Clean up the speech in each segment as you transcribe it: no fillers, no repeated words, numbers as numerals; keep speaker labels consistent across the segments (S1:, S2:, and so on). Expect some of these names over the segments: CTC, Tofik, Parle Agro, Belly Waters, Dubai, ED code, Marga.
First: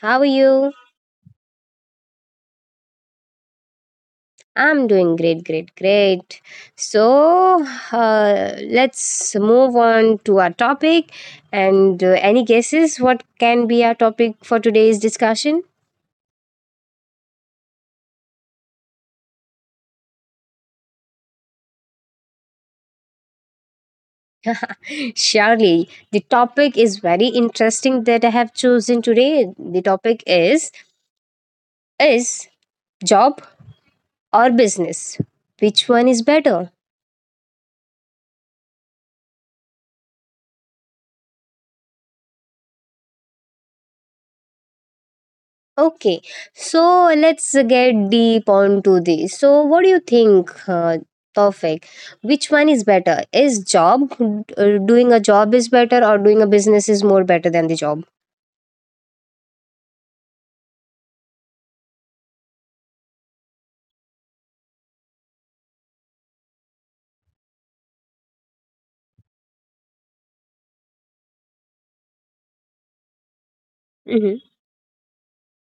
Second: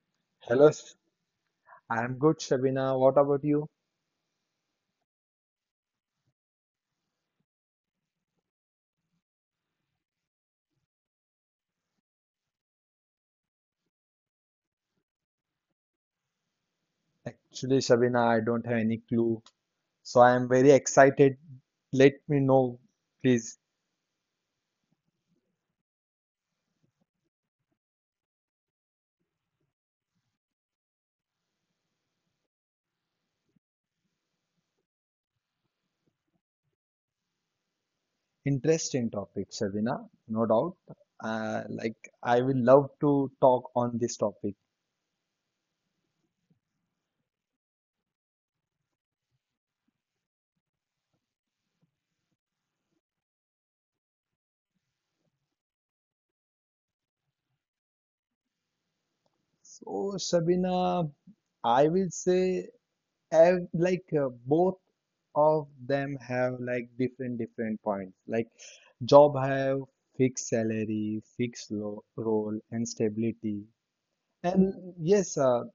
S1: How are
S2: Hello,
S1: you?
S2: I'm good, Shabina. What about you?
S1: I'm doing great, great, great. So, uh, let's move on to our topic. And any guesses what can be our topic for today's discussion?
S2: Actually, Shabina, I don't have any clue, so I am very excited. Let me know, please.
S1: Surely, the topic is very interesting that I have chosen today. The topic is job or business? Which one is better?
S2: Interesting topic, Shabina, no doubt. Like, I will love to talk on this topic.
S1: Okay, so let's get deep onto this. So, what do you think, Tawfiq? Which one is better? Is job doing a job is better, or doing a business is more better than the job?
S2: So, Shabina, I will say, like, both of them have like different points. Like, job have fixed salary, fixed lo role, and stability. And yes,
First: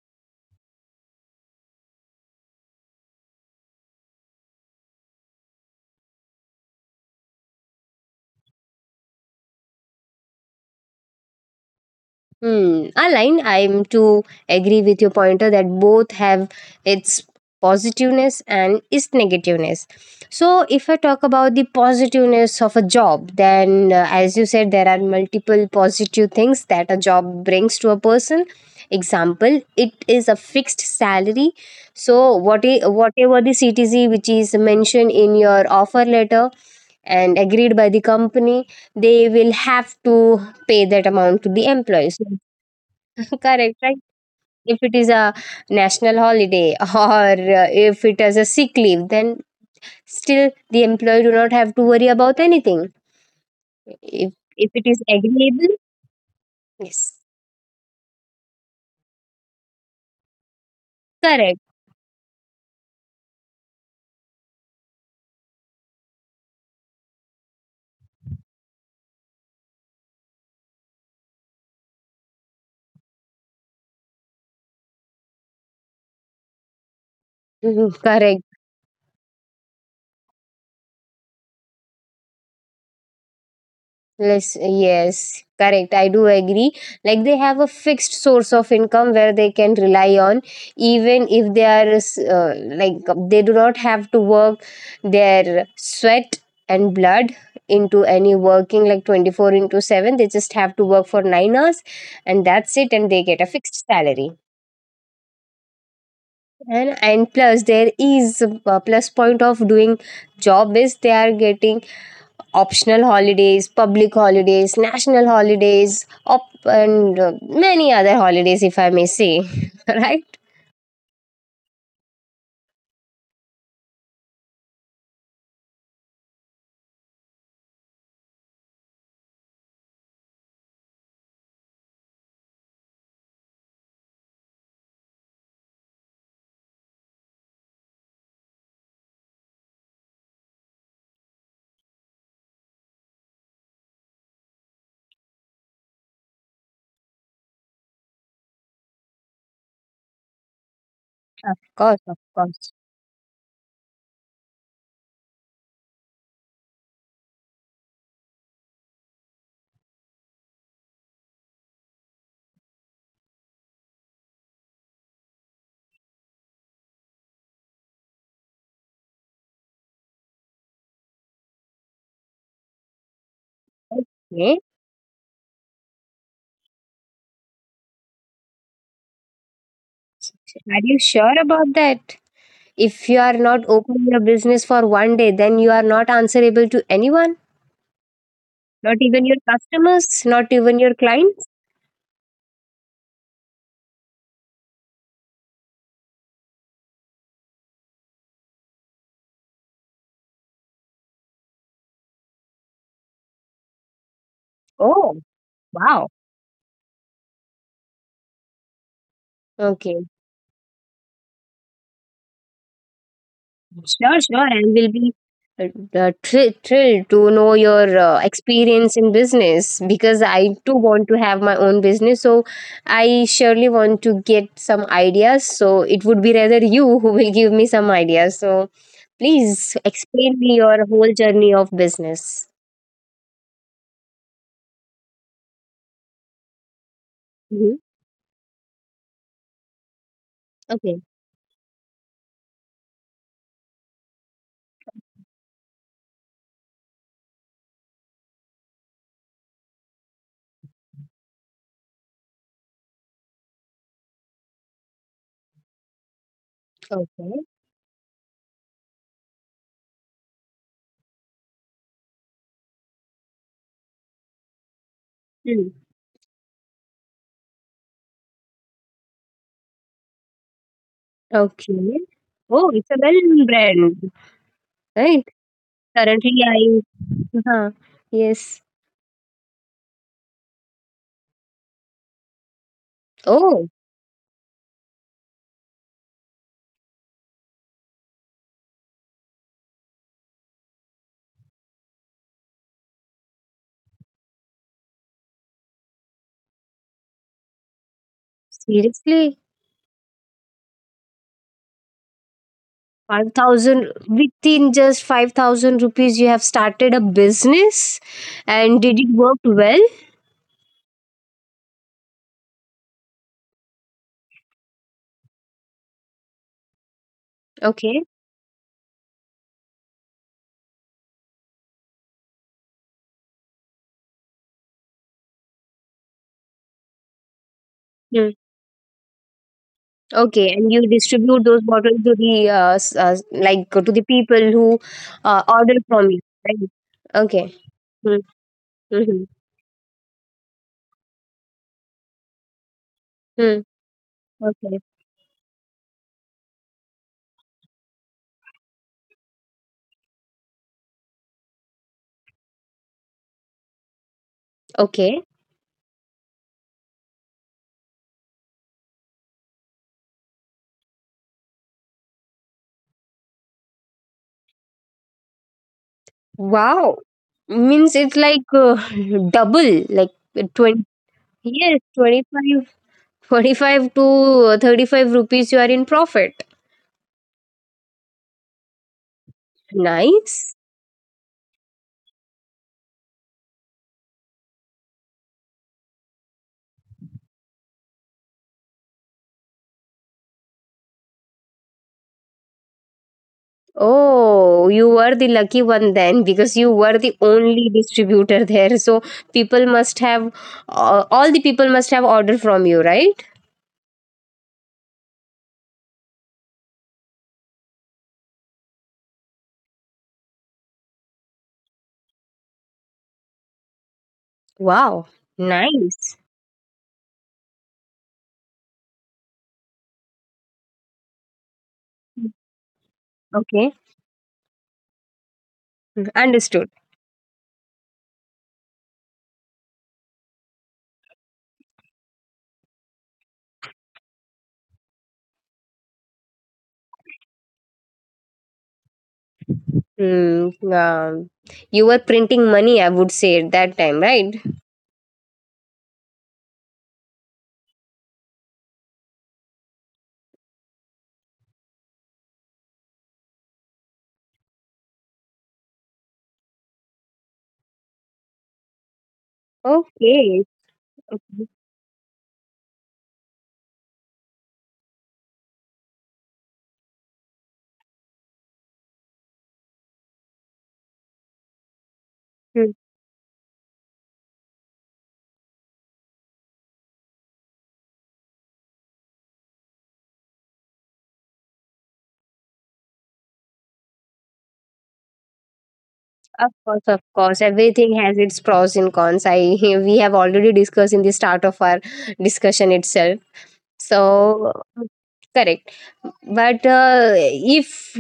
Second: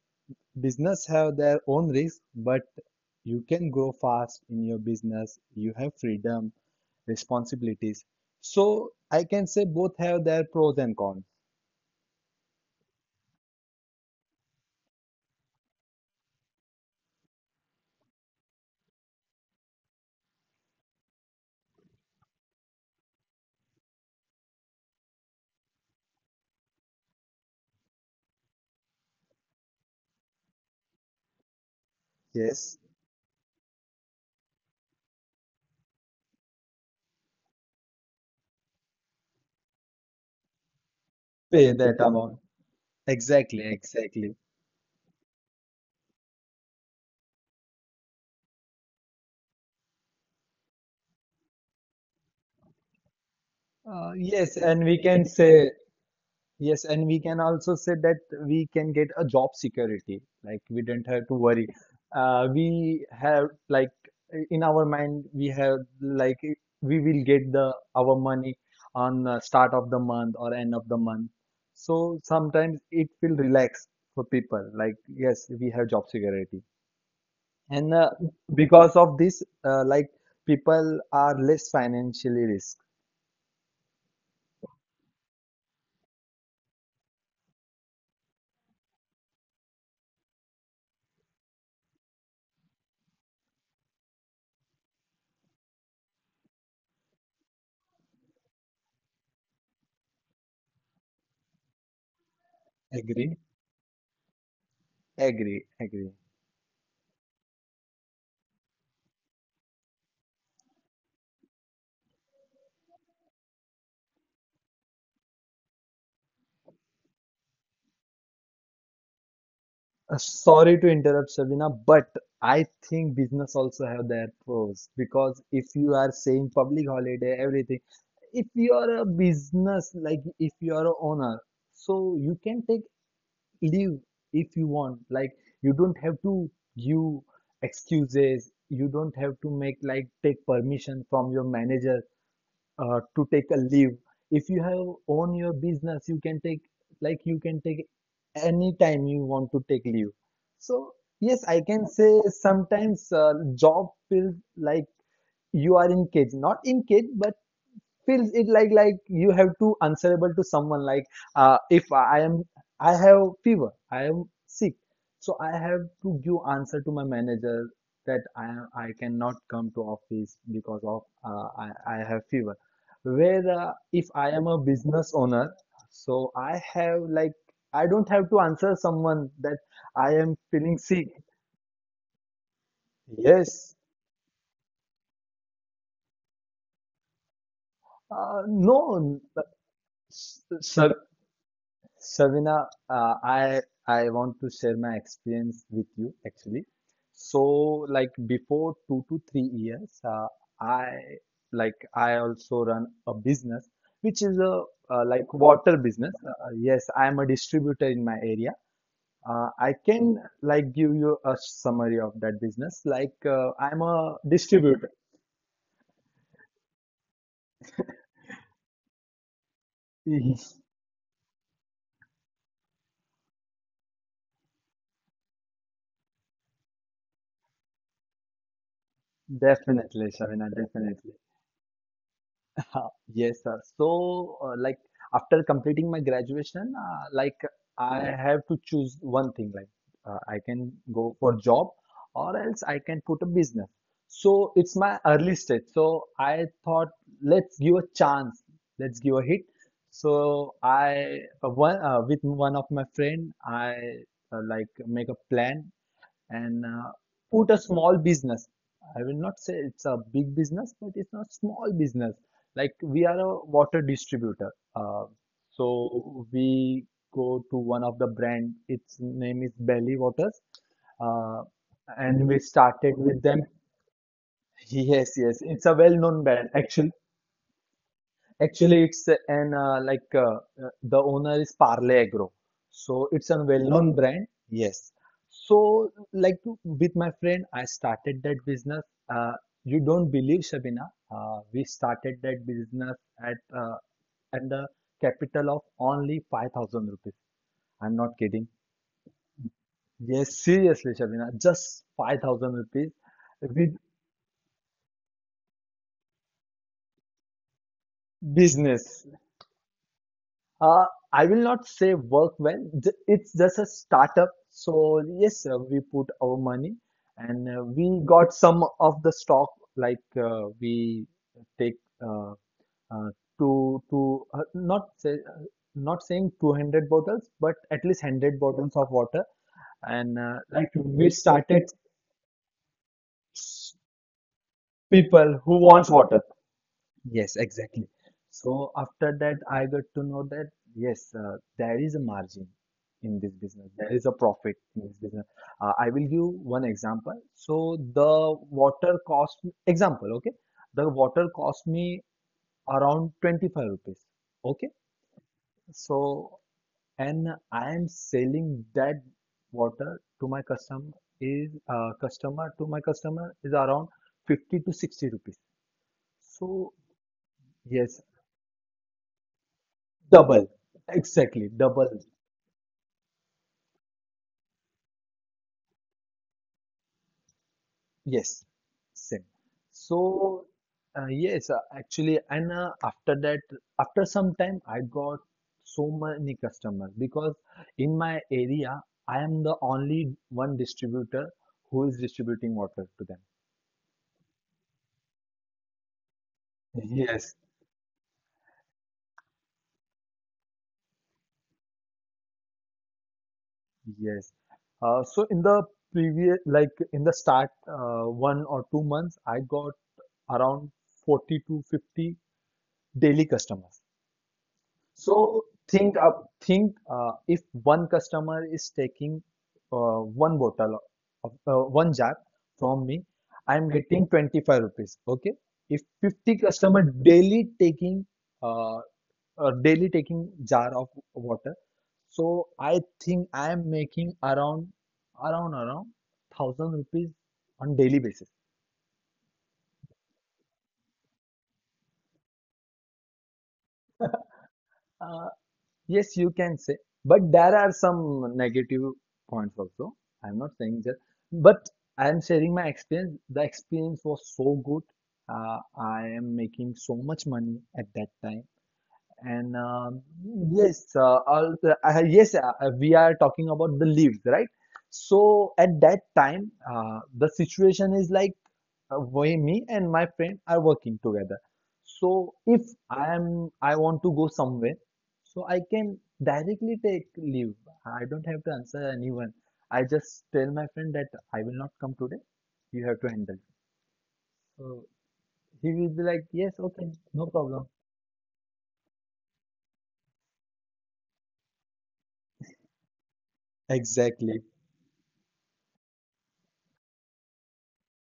S2: business have their own risk, but you can grow fast in your business. You have freedom, responsibilities. So I can say both have their pros and cons.
S1: Hmm, aligned. I'm to agree with your pointer that both have its positiveness and its negativeness. So, if I talk about the positiveness of a job, then as you said, there are multiple positive things that a job brings to a person. Example, it is a fixed salary. So,
S2: Yes,
S1: whatever the CTC which is mentioned in your offer letter and agreed by the company, they will have to pay that amount to the
S2: pay that
S1: employees.
S2: amount. Exactly,
S1: Correct, right?
S2: exactly.
S1: If it is a national holiday or if it is a sick leave, then still the employee do not have to worry about anything. If
S2: Yes,
S1: if
S2: and
S1: it
S2: we
S1: is
S2: can say
S1: agreeable,
S2: yes, and
S1: yes,
S2: we can also say that we can get a job security. Like we don't have to
S1: correct.
S2: worry. We have like in our mind we have like we will get the our money on the start of the month or end of the month. So sometimes it will relax for people. Like yes, we have job security, and
S1: Mhm, correct.
S2: because of this, like people are less financially risk.
S1: Yes, yes, correct. I do agree. Like they have a fixed source of income where they can rely on, even if they are like they do not have to work their sweat and blood into any working like 24 into 7, they just have to work for 9 hours, and that's it, and they
S2: Agree?
S1: get a fixed salary.
S2: Agree, agree.
S1: And plus there is a plus point of doing job is they are getting optional holidays, public holidays, national holidays, and many other holidays, if I may say. Right?
S2: Sorry to interrupt, Sabina, but I think business also have their pros because if you are saying public holiday, everything, if you are a business, like if you are a owner, so you can take leave if you want. Like you don't have to give excuses. You don't have to make like take permission from your manager to take a leave. If you have own your business, you can take like you can take any time you want to take leave. So yes,
S1: Of
S2: I can
S1: course, of
S2: say
S1: course.
S2: sometimes job feels like you are in cage, not in cage, but feels it like you have to answerable to someone like if I am I have fever, I am sick, so I have to give answer to my manager that I cannot come to office because of uh, i I have fever, where if I am
S1: Okay.
S2: a business owner, so I have like I don't have to answer someone that I am
S1: Are
S2: feeling
S1: you
S2: sick.
S1: sure about that? If you are not
S2: Yes,
S1: open your business for one day, then you are not answerable to anyone, not
S2: no,
S1: even your customers, not
S2: s-
S1: even your clients.
S2: Savina, I want to share my experience with you actually. So like before 2 to 3 years, I like I also run a business which is a
S1: Oh,
S2: like water
S1: wow.
S2: business. Yes, I am a distributor in my area. I
S1: Okay.
S2: can like give you a summary of that business. Like I'm
S1: Sure,
S2: a
S1: sure. And we'll
S2: distributor.
S1: be uh, thrilled to know your experience in business because I too want to have my own business. So I surely want to get some ideas. So it would be rather you who will give me some ideas. So please
S2: Definitely,
S1: explain me
S2: Shavina,
S1: your whole
S2: definitely.
S1: journey of business.
S2: Yes, sir. So, like after completing my graduation, like
S1: Hmm.
S2: I have to choose one thing. Like I can
S1: Okay.
S2: go for job, or else I can put a business. So it's my early stage. So I thought, let's give a chance. Let's give a hit. So I one with one of my friend, I, like make a plan and
S1: Okay.
S2: put a small business. I will not say it's a big business, but it's a small business. Like we are a water distributor,
S1: Mm.
S2: so we go to one of the brand. Its name is Belly Waters, uh,
S1: Okay.
S2: and we
S1: Oh, it's a
S2: started with
S1: well
S2: them.
S1: brand,
S2: Yes,
S1: right?
S2: yes, it's a well-known
S1: Currently,
S2: brand.
S1: I.
S2: Actually,
S1: Huh. Yes.
S2: Actually, it's an like the owner is Parle Agro, so it's a
S1: Oh,
S2: well-known, oh, brand. Yes. So, like with my friend, I started that business. Uh, you don't believe, Shabina? We started that business at at the capital of only 5,000 rupees. I'm not kidding.
S1: seriously?
S2: Yes, seriously, Shabina, just 5,000 rupees with
S1: 5,000, within just 5,000 rupees, you have started a business? And did it
S2: business.
S1: work well?
S2: Uh, I will not say work well. It's just a startup. So yes, we put our money and
S1: Okay.
S2: we got some of the stock like we take uh, uh, two not saying 200 bottles but at least
S1: Hmm.
S2: 100 bottles of water and
S1: Okay, and
S2: like
S1: you
S2: we
S1: distribute those
S2: started.
S1: bottles to the like to the people who
S2: People who
S1: order
S2: wants
S1: from you,
S2: water.
S1: right?
S2: Yes,
S1: Okay.
S2: exactly.
S1: Hmm.
S2: So after
S1: Mhm.
S2: that, I got to know that yes, there is a margin in this
S1: Hmm.
S2: business. There is a profit
S1: Okay.
S2: in this business. I will give one example. So the water cost, example, okay? The water cost me around 25 rupees. Okay?
S1: Okay.
S2: So and I am selling that water to my customer is around 50 to 60 rupees. So
S1: Wow. Means
S2: yes.
S1: it's like double, like
S2: Double,
S1: 20.
S2: exactly,
S1: Yes,
S2: double.
S1: 25, twenty-five to 35 rupees. You are in profit.
S2: Yes, same. So,
S1: Nice.
S2: yes, actually, and after that, after some time, I got so many customers because in my area, I am the only one distributor who is distributing water to them.
S1: Oh, you were the lucky one then because you were the
S2: Yes,
S1: only distributor there. So people must have, all the people must have ordered from you, right?
S2: yes. So in the previous, like in the start, 1 or 2 months, I got around 40 to 50 daily customers.
S1: Wow,
S2: So
S1: nice.
S2: think if one customer is taking one bottle of one jar from me, I am
S1: Okay.
S2: getting 25 rupees. Okay. If
S1: Mm,
S2: 50
S1: understood.
S2: customer uh, daily taking jar of water, so I think I am making around 1,000 rupees on daily basis.
S1: Mm, you were printing money, I would say, at that time, right?
S2: Uh, Yes, you can say, but there are some negative points also. I'm not saying that, but I'm sharing my experience. The experience was so good. I am making so much money at that time. And
S1: Okay.
S2: yes,
S1: Okay.
S2: yes, we are talking about the leaves, right? So at that time, the situation is like why me and my friend are working together. So if
S1: Hmm.
S2: I want to go somewhere, so I can directly take leave. I don't have to answer anyone. I just tell my friend that I will not come today. You have to handle. So he will be like,
S1: Of
S2: yes,
S1: course,
S2: okay,
S1: of
S2: no
S1: course.
S2: problem.
S1: Everything has its pros and cons. I we have already discussed in the start of our discussion itself.
S2: Exactly.
S1: So correct. But if,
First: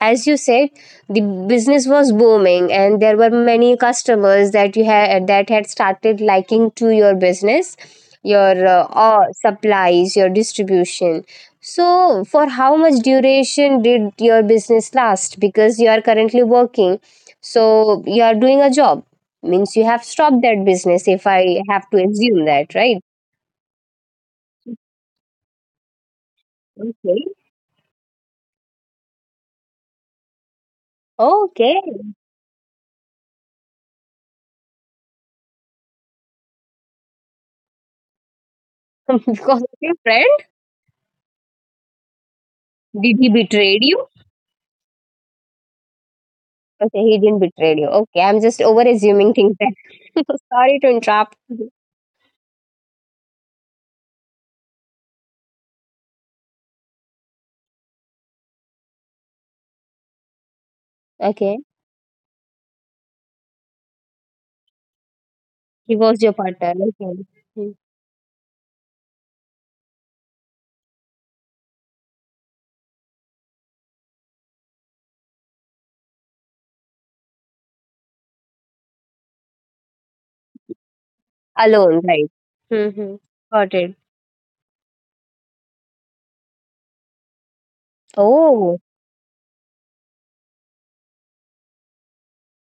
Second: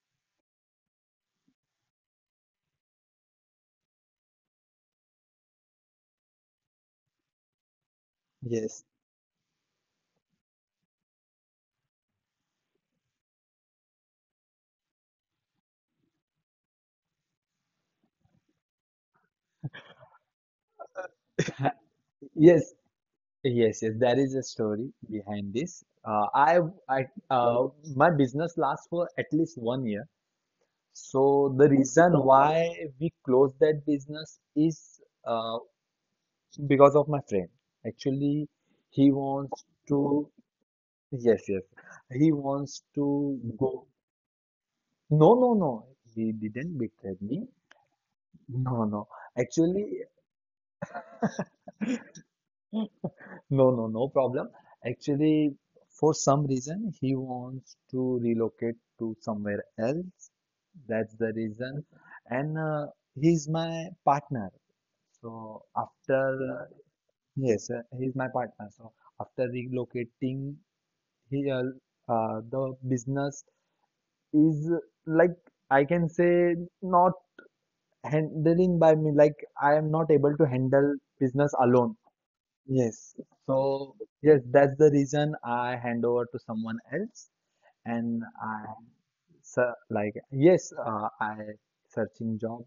S1: as you said, the business was booming and there were many customers that you had that had started liking to your business, your
S2: Yes.
S1: or supplies, your distribution. So, for how much duration did your business last? Because you are currently working, so you are doing a job. Means you have stopped that business. If I have to assume
S2: Yes,
S1: that, right?
S2: yes, yes. There is a story behind this. I,
S1: Okay.
S2: uh, my business lasts for at least one year. So the
S1: Okay.
S2: reason why we closed that business is uh, because of my friend. Actually, he wants
S1: Because of
S2: to,
S1: your friend?
S2: yes, yes, he wants to
S1: Did he
S2: go.
S1: betrayed you?
S2: No, no, no, he didn't
S1: Okay,
S2: betray
S1: he
S2: me.
S1: didn't betray you. Okay, I'm just
S2: No,
S1: over
S2: no,
S1: assuming things
S2: actually,
S1: then. Sorry to interrupt. Mhm.
S2: no, no, no problem. Actually, for some reason, he wants to relocate to somewhere else. That's the
S1: Okay,
S2: reason. And he's my partner. So
S1: he was your
S2: after.
S1: partner. Okay.
S2: Yes,
S1: Hmm.
S2: he's my partner. So after relocating, he the business is like I can say not handling by me. Like I am not able to handle business alone.
S1: Alone, right?
S2: Yes.
S1: Mm-hmm. Got
S2: So
S1: it.
S2: yes, that's the reason I hand over to someone else, and I
S1: Oh,
S2: so like yes, I searching job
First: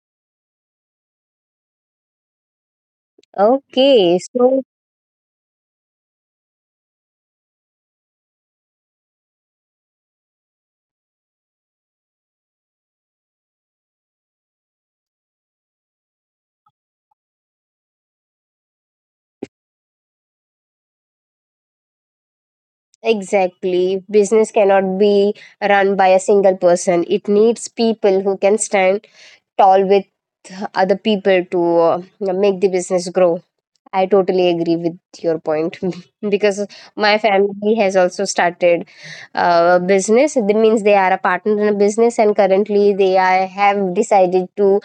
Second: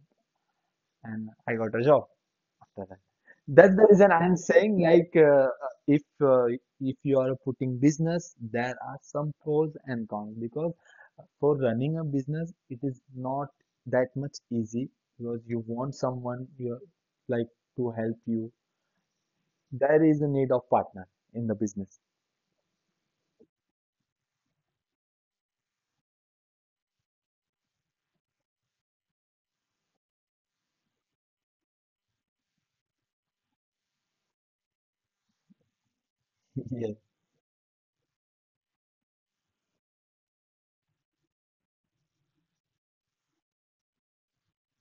S2: and I got a job. Correct. That's the reason
S1: okay.
S2: I am
S1: So
S2: saying like if uh, if you are putting business, there are some pros and cons because for running a business, it is not that much easy because you want someone you like to help you. There is a need of partner in the business.
S1: exactly, business cannot be run by a single person. It needs people who can stand tall with other people to uh, make the business grow. I totally agree with your point because
S2: Yeah.
S1: my family has also started a business. That means they are a partner in a business, and currently have decided to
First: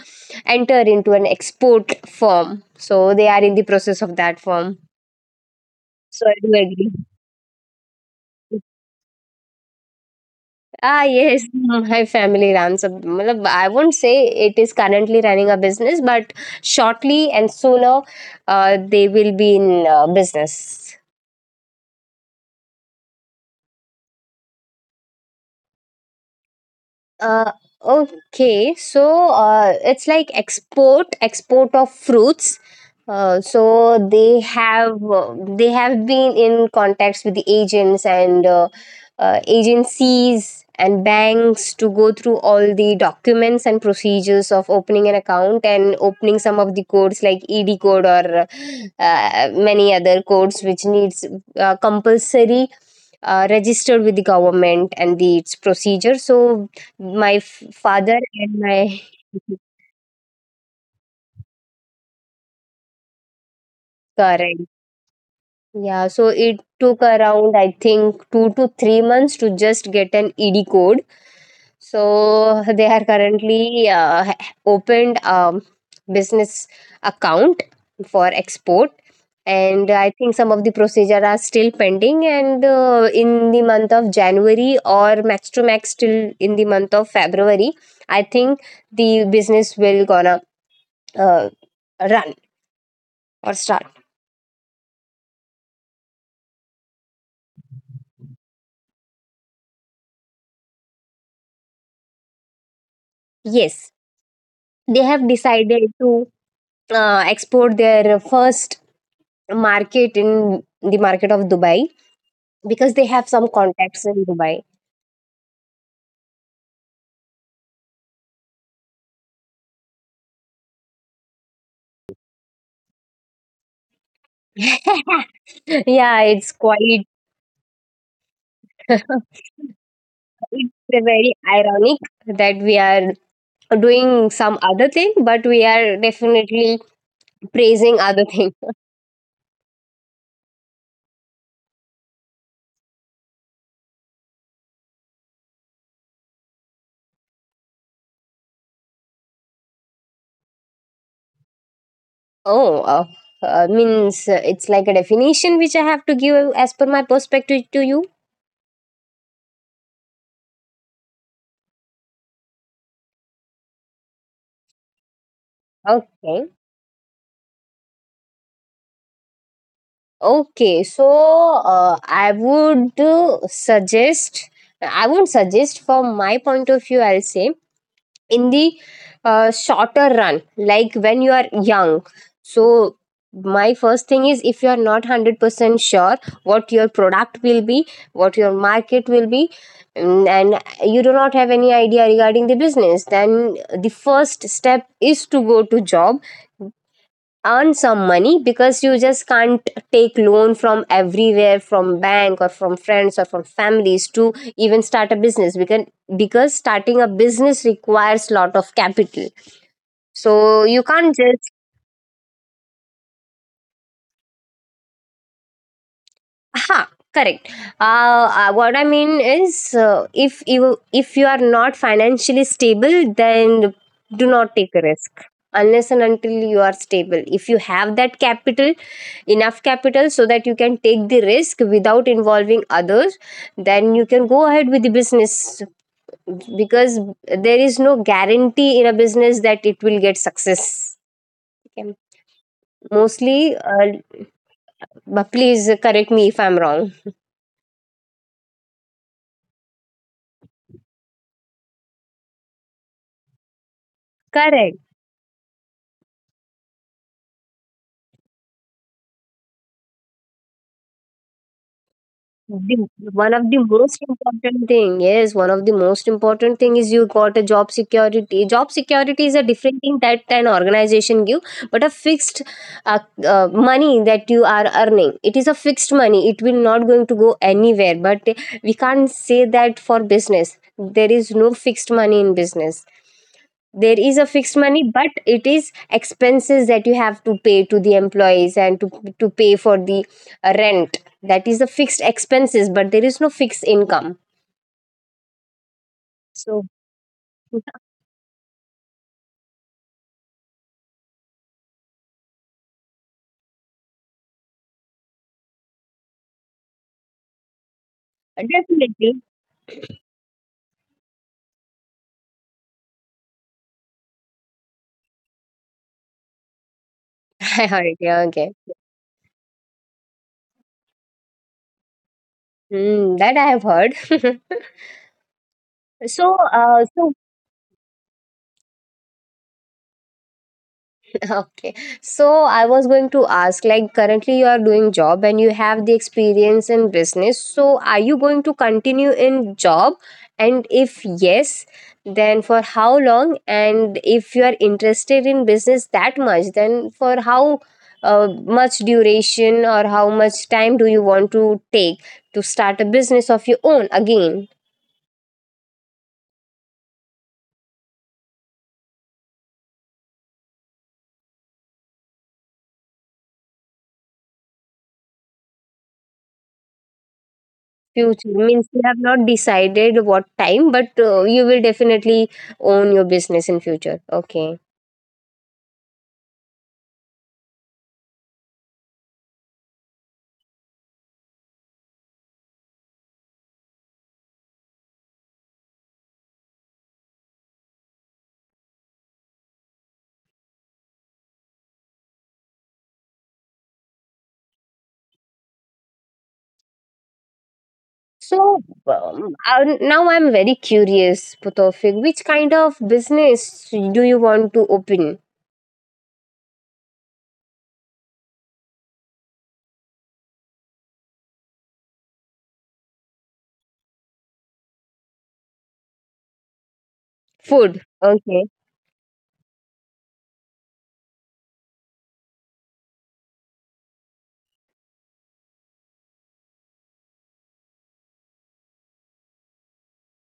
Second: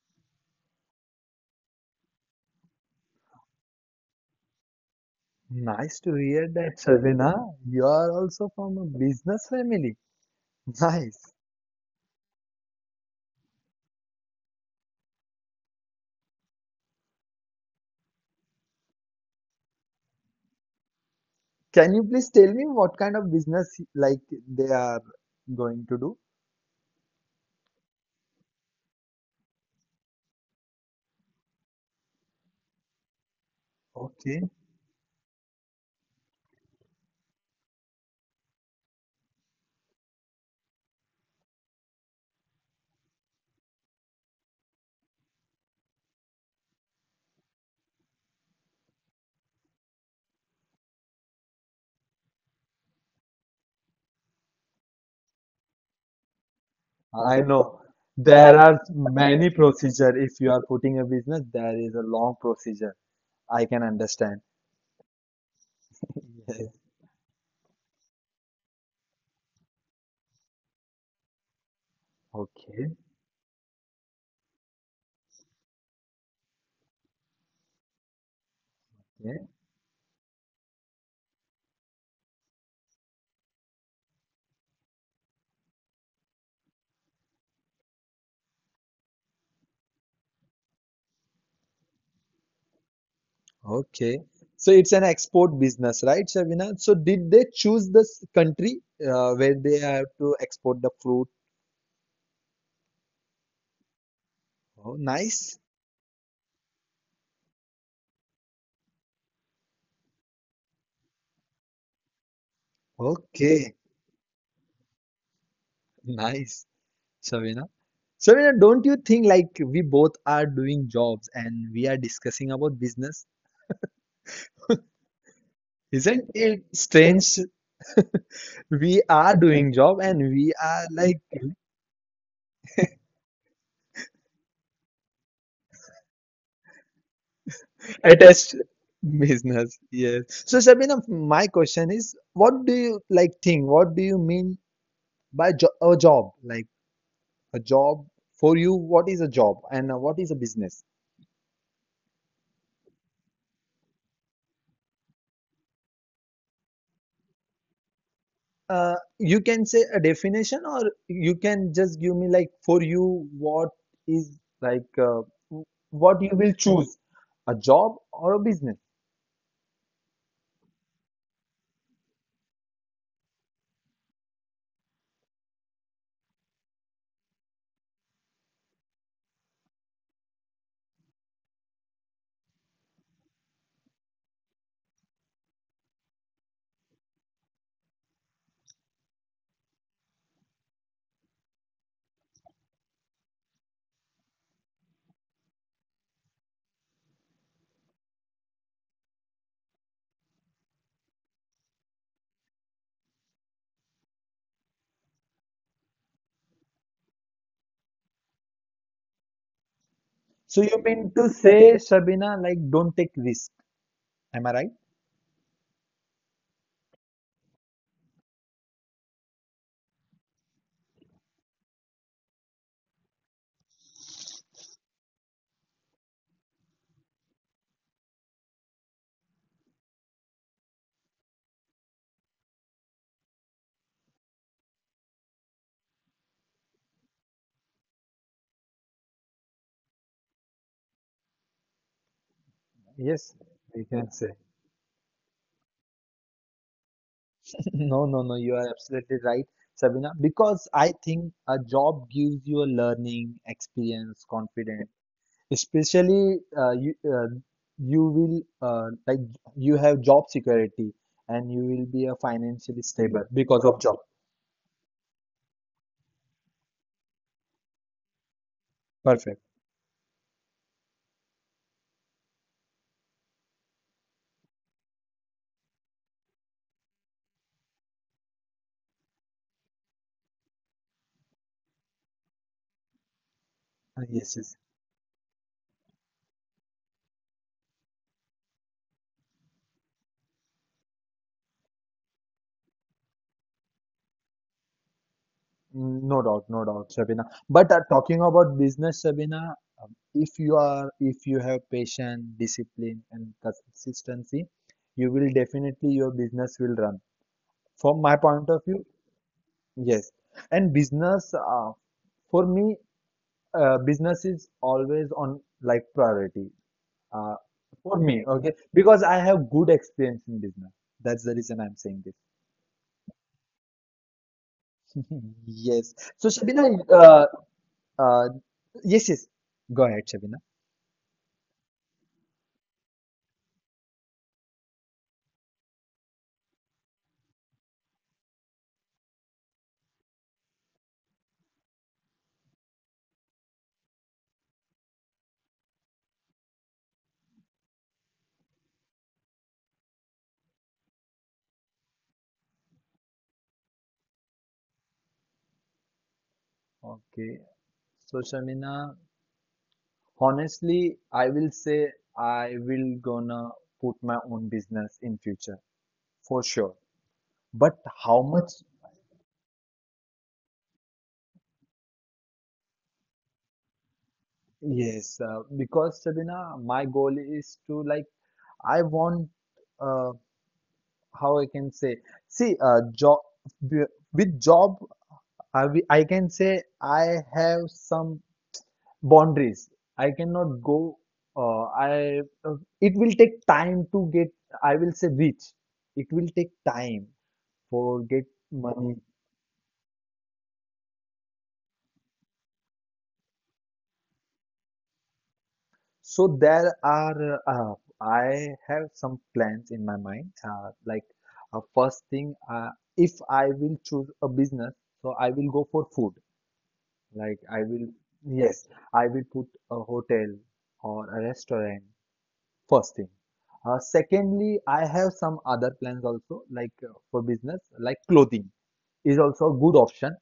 S1: enter into an export firm. So they are in the process of that firm.
S2: Nice to
S1: So I do
S2: hear that,
S1: agree.
S2: Sharvina. You are also from a business family.
S1: Ah,
S2: Nice.
S1: yes, my family runs a. Matlab, I won't say it is currently running a business, but shortly and sooner, they will be in business.
S2: Can you please tell me what kind of business like they are going to do?
S1: Uh, okay, so it's like export export of fruits. So
S2: Okay.
S1: they have been in contacts with the agents and agencies and banks to go through all the documents and procedures of opening an account and opening some of the codes like ED code or many other codes which needs compulsory registered with the government and the its procedure, so
S2: I know
S1: father
S2: there are
S1: and my
S2: many procedure. If you are putting a business, there is a long procedure. I can understand.
S1: current yeah,
S2: Yes.
S1: so it took around I think 2 to 3 months to just get an ED code,
S2: Okay.
S1: so they are currently opened business account for export,
S2: Yeah.
S1: and I think some of the procedure are still pending, and in the month of January or max to max till in the month of February, I think the business will gonna uh, run or start.
S2: Okay. So it's an export business, right, Shabina? So did they choose this country where they have to export the fruit?
S1: Yes,
S2: Oh,
S1: they have
S2: nice.
S1: decided to export their first market in the market of Dubai because they have some
S2: Okay.
S1: contacts in Dubai.
S2: Nice, Shabina. Shabina, don't you think like we both are doing jobs and we are discussing about business? Isn't
S1: Yeah, it's
S2: it
S1: quite
S2: strange we
S1: it's
S2: are doing job and we are like
S1: very ironic that we are doing some other thing, but we are definitely praising other
S2: attached
S1: thing.
S2: business. Yes. So Sabina, my question is, what do you like think, what do you mean by jo a job, like a job for you, what is a job and what is a business?
S1: Oh, means it's like a definition which I have to give as per my perspective to you.
S2: You can say a definition or you can just give me like for you what is like, what you
S1: Okay.
S2: will choose, a job or a business.
S1: Okay, so uh, I would uh, suggest, I would suggest from my point of view, I'll say in the shorter run, like when you are young. So, my first thing is if you are not 100% sure what your product will be, what your market will be, mm, and you do not have any idea regarding the business, then the first step is to go to job, earn some money, because you just can't take loan from everywhere from bank or from friends or from families to even start a business because starting a business requires lot of capital,
S2: So
S1: so
S2: you
S1: you
S2: mean
S1: can't
S2: to
S1: just.
S2: say, Sabina, like, don't take risk, am I right?
S1: Ha, correct. What I mean is, if you are not financially stable, then do not take a risk unless and until you are stable. If you have that capital, enough capital so that you can take the risk without involving others, then you can go ahead with the business because there is no guarantee in a business that it will get success. Okay.
S2: Yes,
S1: Mostly,
S2: we, can say.
S1: but please correct me if I'm wrong.
S2: No, no, no, you are absolutely right, Sabina, because I think a job gives you a learning, experience,
S1: Correct.
S2: confidence. Especially, you will like you have job security and you will be a financially
S1: The
S2: stable
S1: one of the
S2: because of job.
S1: most important thing, yes, one of the most important thing is you got a job security. Job security is
S2: Perfect.
S1: a different thing that an organization give, but a fixed uh, money that you are earning. It is a fixed money. It will not going to go anywhere. But we can't say that for business. There is no fixed money in business, there is a
S2: Yes,
S1: fixed
S2: yes.
S1: money but it is expenses that you have to pay to the employees and to pay for the rent, that is the fixed expenses but there is no fixed income,
S2: Mm, no doubt,
S1: so
S2: no doubt, Shabina. But talking about business, Shabina, if you have patience, discipline, and consistency, you will definitely your business will run. From my point of view,
S1: definitely
S2: yes. And business, uh, for me, business is always on like priority. Uh,
S1: I heard,
S2: for
S1: yeah,
S2: me,
S1: okay.
S2: okay, because I have good experience in business. That's the reason I'm saying this.
S1: Hmm, that I have heard.
S2: Yes. So,
S1: so
S2: Shabina,
S1: uh, so
S2: uh, yes, yes. Go ahead, Shabina.
S1: okay. So I was going to ask, like currently you are doing job and you have the experience in business. So are you going to continue in job? And if yes, then for how long? And if you are interested in business that much, then for how much duration or how much time do you want to take to start a business of your own again?
S2: Okay. So Shamina, honestly, I will say I will gonna put my own business in future for sure. But
S1: Future
S2: how much?
S1: means you have not decided what time, but you will definitely own your business in future. Okay.
S2: Yes, because Shamina, my goal is to like I want, uh, how I can say. See, job with job, I can say I have some boundaries. I cannot go. I It will take time to get, I will say, rich. It will take time for get
S1: So
S2: money.
S1: now I'm very curious, Potofik, which kind of business do you want to open?
S2: So there are I have some plans in my mind, like first thing, if I will choose a business, so I will go for food like I
S1: Food.
S2: will.
S1: Okay.
S2: Yes, I will put a hotel or a restaurant, first thing. Secondly, I have some other plans also, like for business, like clothing is also a good option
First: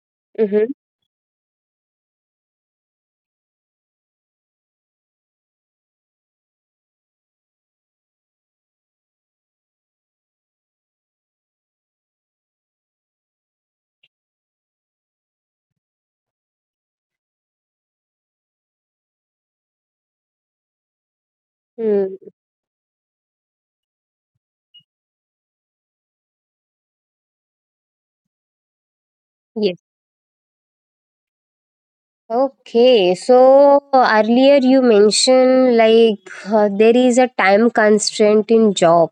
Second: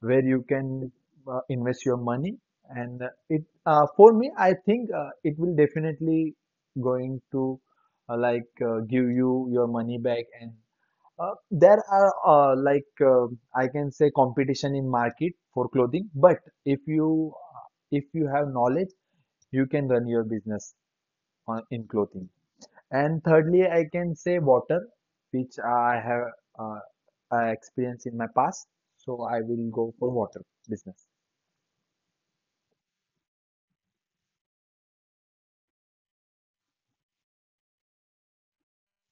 S2: where you
S1: Mm-hmm.
S2: can invest your money. And it for me, I think it will definitely going to like give you your money back. And there are like I can say competition in market for clothing, but if you uh, if you have knowledge, you can run your business on in
S1: Mm,
S2: clothing. And thirdly, I can say water, which I have uh, experience in my past. So I will
S1: yes.
S2: go for water business.
S1: Okay. So earlier you mentioned like there is a time constraint in job.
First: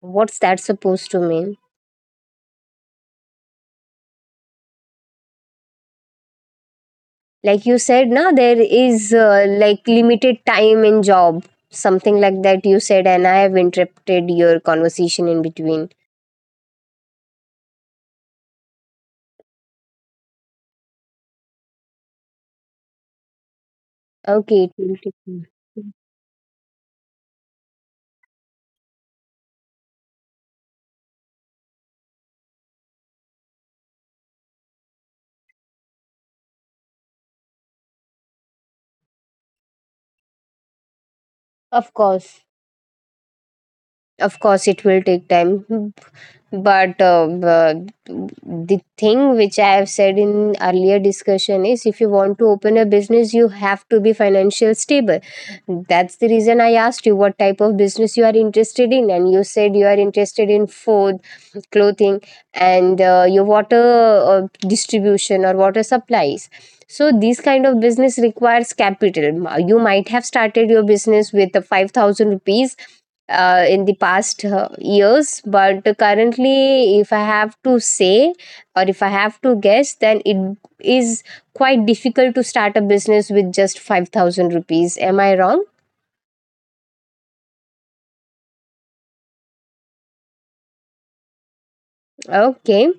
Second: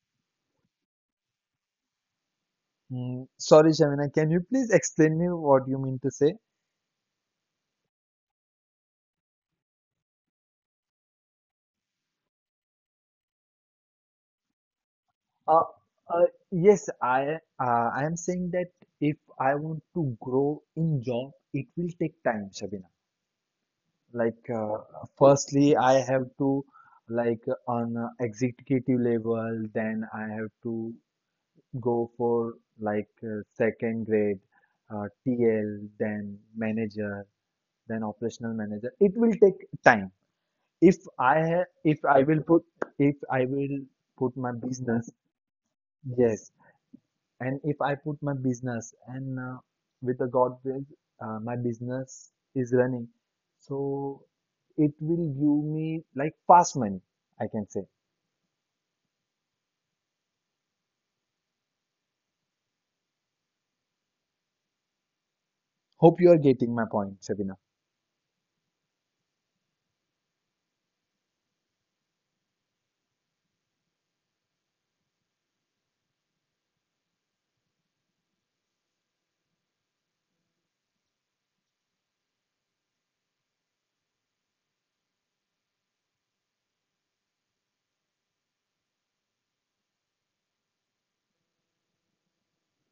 S1: What's that supposed to mean?
S2: Mm, sorry, Shamina, can you please explain me what you mean to say?
S1: Like you said now there is like limited time in job, something like that you said, and I have interrupted your conversation in
S2: Uh,
S1: between.
S2: uh, yes, I am saying that if I want to grow in job, it will take time, Shabina. Like,
S1: Okay, it will take time.
S2: firstly, I have to like on executive level, then I have to go for like second grade, TL, then manager, then operational manager. It will take time. If I ha
S1: Of
S2: if I will
S1: course,
S2: put if I will put
S1: of
S2: my
S1: course it will
S2: business,
S1: take time.
S2: yes.
S1: But
S2: And if I put my
S1: the
S2: business
S1: thing
S2: and
S1: which I have
S2: with
S1: said
S2: the
S1: in
S2: God will,
S1: earlier
S2: my
S1: discussion is if you
S2: business
S1: want to
S2: is
S1: open a
S2: running,
S1: business, you have to be
S2: so
S1: financial
S2: it
S1: stable.
S2: will give me
S1: That's the
S2: like
S1: reason I
S2: fast money,
S1: asked you what
S2: I
S1: type
S2: can
S1: of
S2: say.
S1: business you are interested in, and you said you are interested in food, clothing, and your water distribution or water
S2: Hope you are
S1: supplies.
S2: getting my
S1: So
S2: point,
S1: these
S2: Shabina.
S1: kind of business requires capital. You might have started your business with 5,000 rupees in the past years, but currently if I have to say or if I have to guess, then it is quite difficult to start a business with just 5000 rupees. Am I wrong? Okay.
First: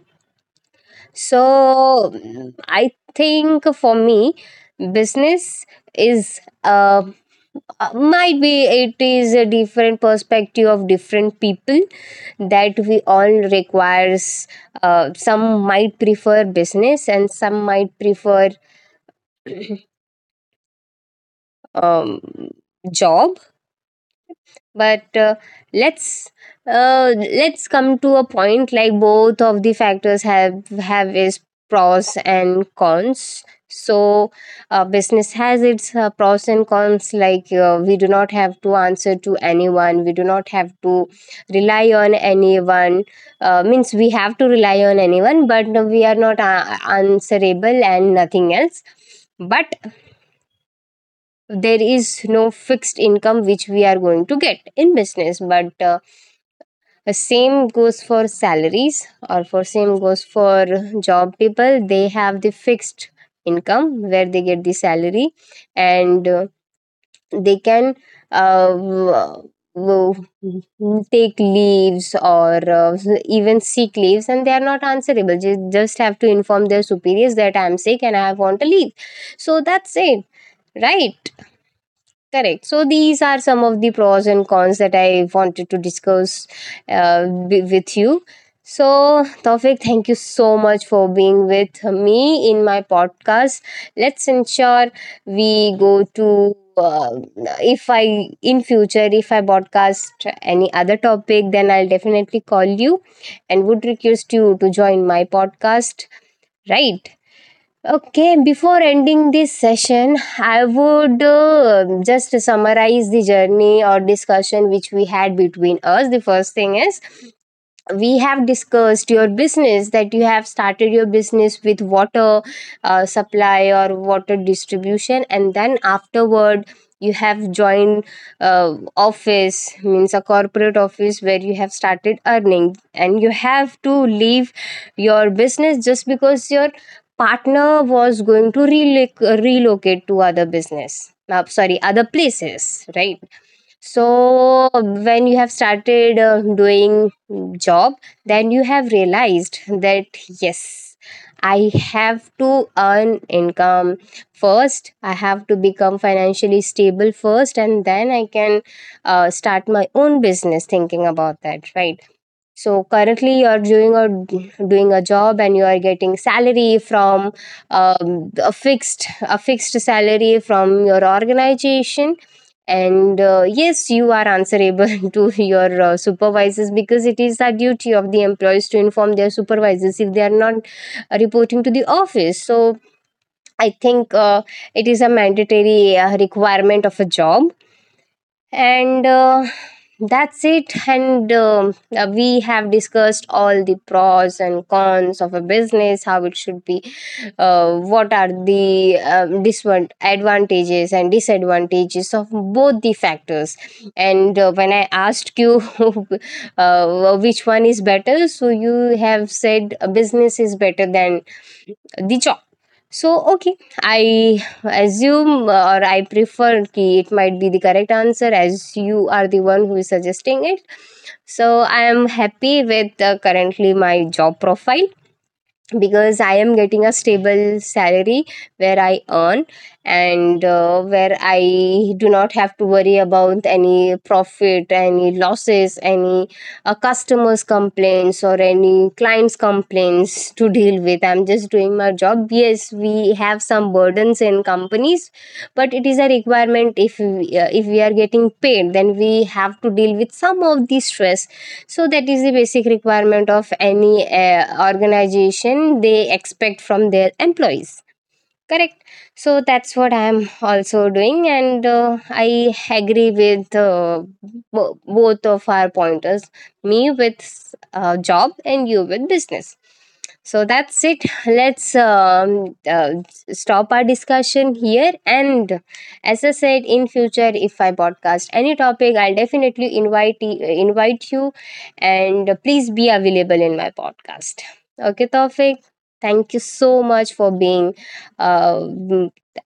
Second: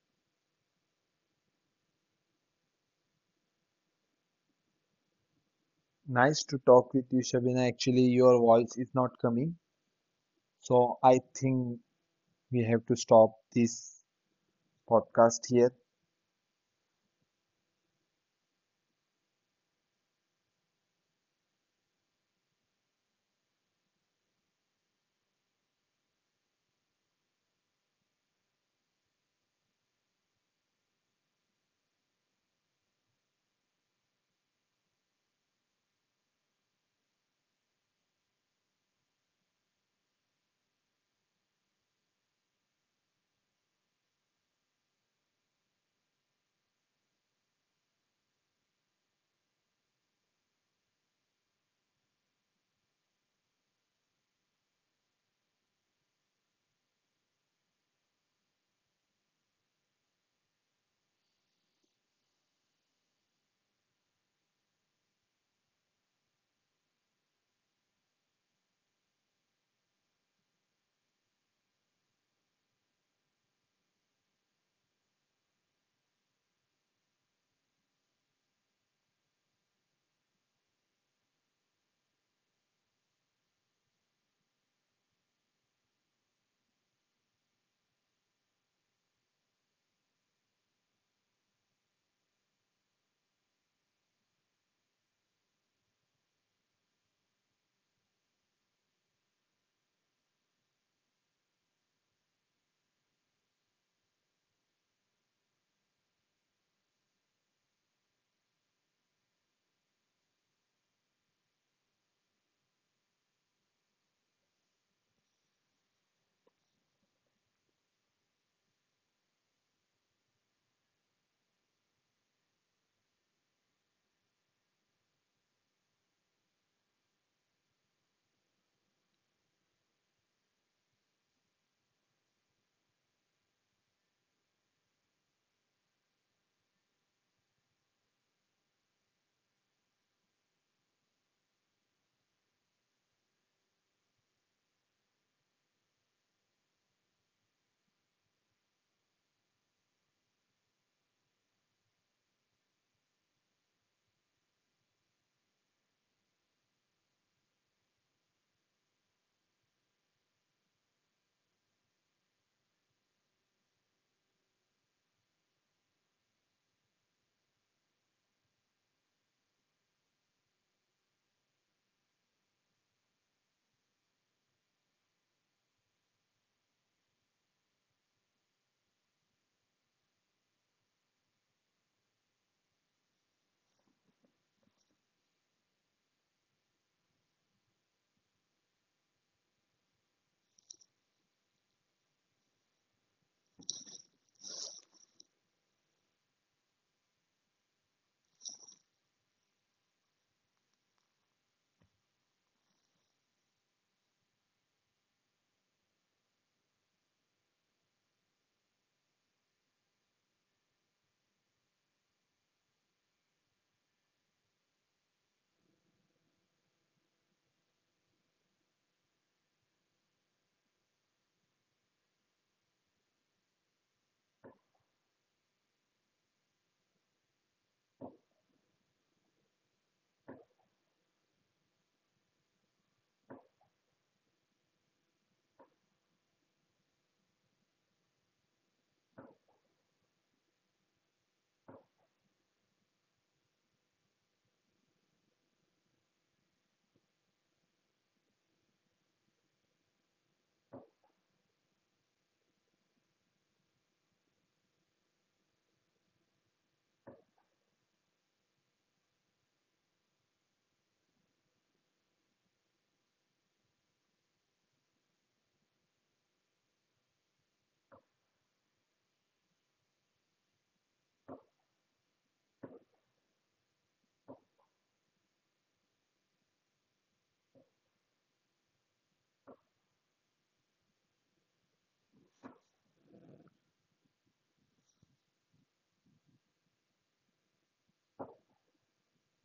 S1: So I think for me business is
S2: Nice to talk with you, Shabina. Actually, your
S1: might be
S2: voice is
S1: it
S2: not
S1: is a
S2: coming.
S1: different perspective of
S2: So I
S1: different
S2: think
S1: people,
S2: we
S1: that
S2: have to
S1: we
S2: stop
S1: all
S2: this
S1: requires
S2: podcast
S1: some
S2: here.
S1: might prefer business and some might prefer um, job. But let's let's come to a point, like both of the factors have its pros and cons. So business has its pros and cons, like we do not have to answer to anyone, we do not have to rely on anyone. Uh, means we have to rely on anyone, but we are not answerable and nothing else. But there is no fixed income which we are going to get in business, but the same goes for salaries, or for same goes for job people. They have the fixed income where they get the salary, and they can uh, w- take leaves, or even seek leaves, and they are not answerable. Just have to inform their superiors that I am sick and I want to leave. So that's it, right? Correct. So these are some of the pros and cons that I wanted to discuss with you. So, Tawfiq, thank you so much for being with me in my podcast. Let's ensure we go to if I in future if I broadcast any other topic, then I'll definitely call you and would request you to join my podcast. Right. Okay, before ending this session, I would just summarize the journey or discussion which we had between us. The first thing is we have discussed your business, that you have started your business with water supply or water distribution, and then afterward you have joined office, means a corporate office, where you have started earning and you have to leave your business just because your partner was going to relocate to other business, sorry, other places, right? So when you have started doing job, then you have realized that yes, I have to earn income first, I have to become financially stable first, and then I can start my own business, thinking about that, right? So currently you're doing a job, and you are getting salary from a fixed salary from your organization. And yes, you are answerable to your supervisors, because it is the duty of the employees to inform their supervisors if they are not reporting to the office. So I think it is a mandatory requirement of a job. And that's it. And we have discussed all the pros and cons of a business, how it should be, what are the disadvantages and disadvantages of both the factors. And when I asked you which one is better, so you have said business is better than the job. So okay, I assume or I prefer ki it might be the correct answer, as you are the one who is suggesting it. So I am happy with currently my job profile, because I am getting a stable salary where I earn. And where I do not have to worry about any profit, any losses, any customers' complaints, or any clients' complaints to deal with. I'm just doing my job. Yes, we have some burdens in companies, but it is a requirement. If we, if we are getting paid, then we have to deal with some of the stress. So that is the basic requirement of any organization, they expect from their employees. Correct. So that's what I'm also doing, and I agree with both of our pointers, me with job, and you with business. So that's it. Let's stop our discussion here. And as I said, in future, if I broadcast any topic, I'll definitely invite invite you, and please be available in my podcast. Okay, Tawfiq. Thank you so much for being uh,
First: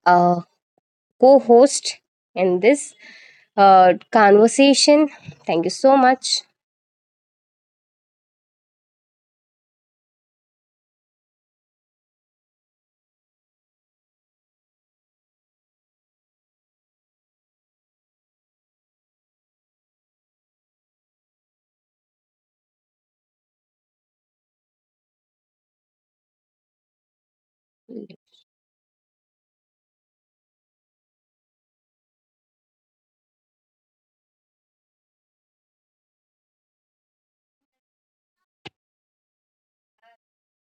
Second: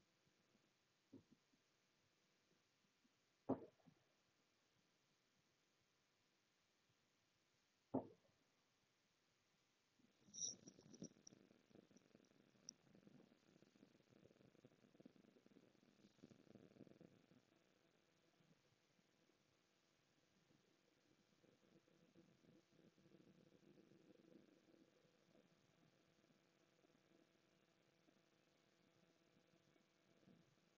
S1: uh, co host in this conversation. Thank you so much.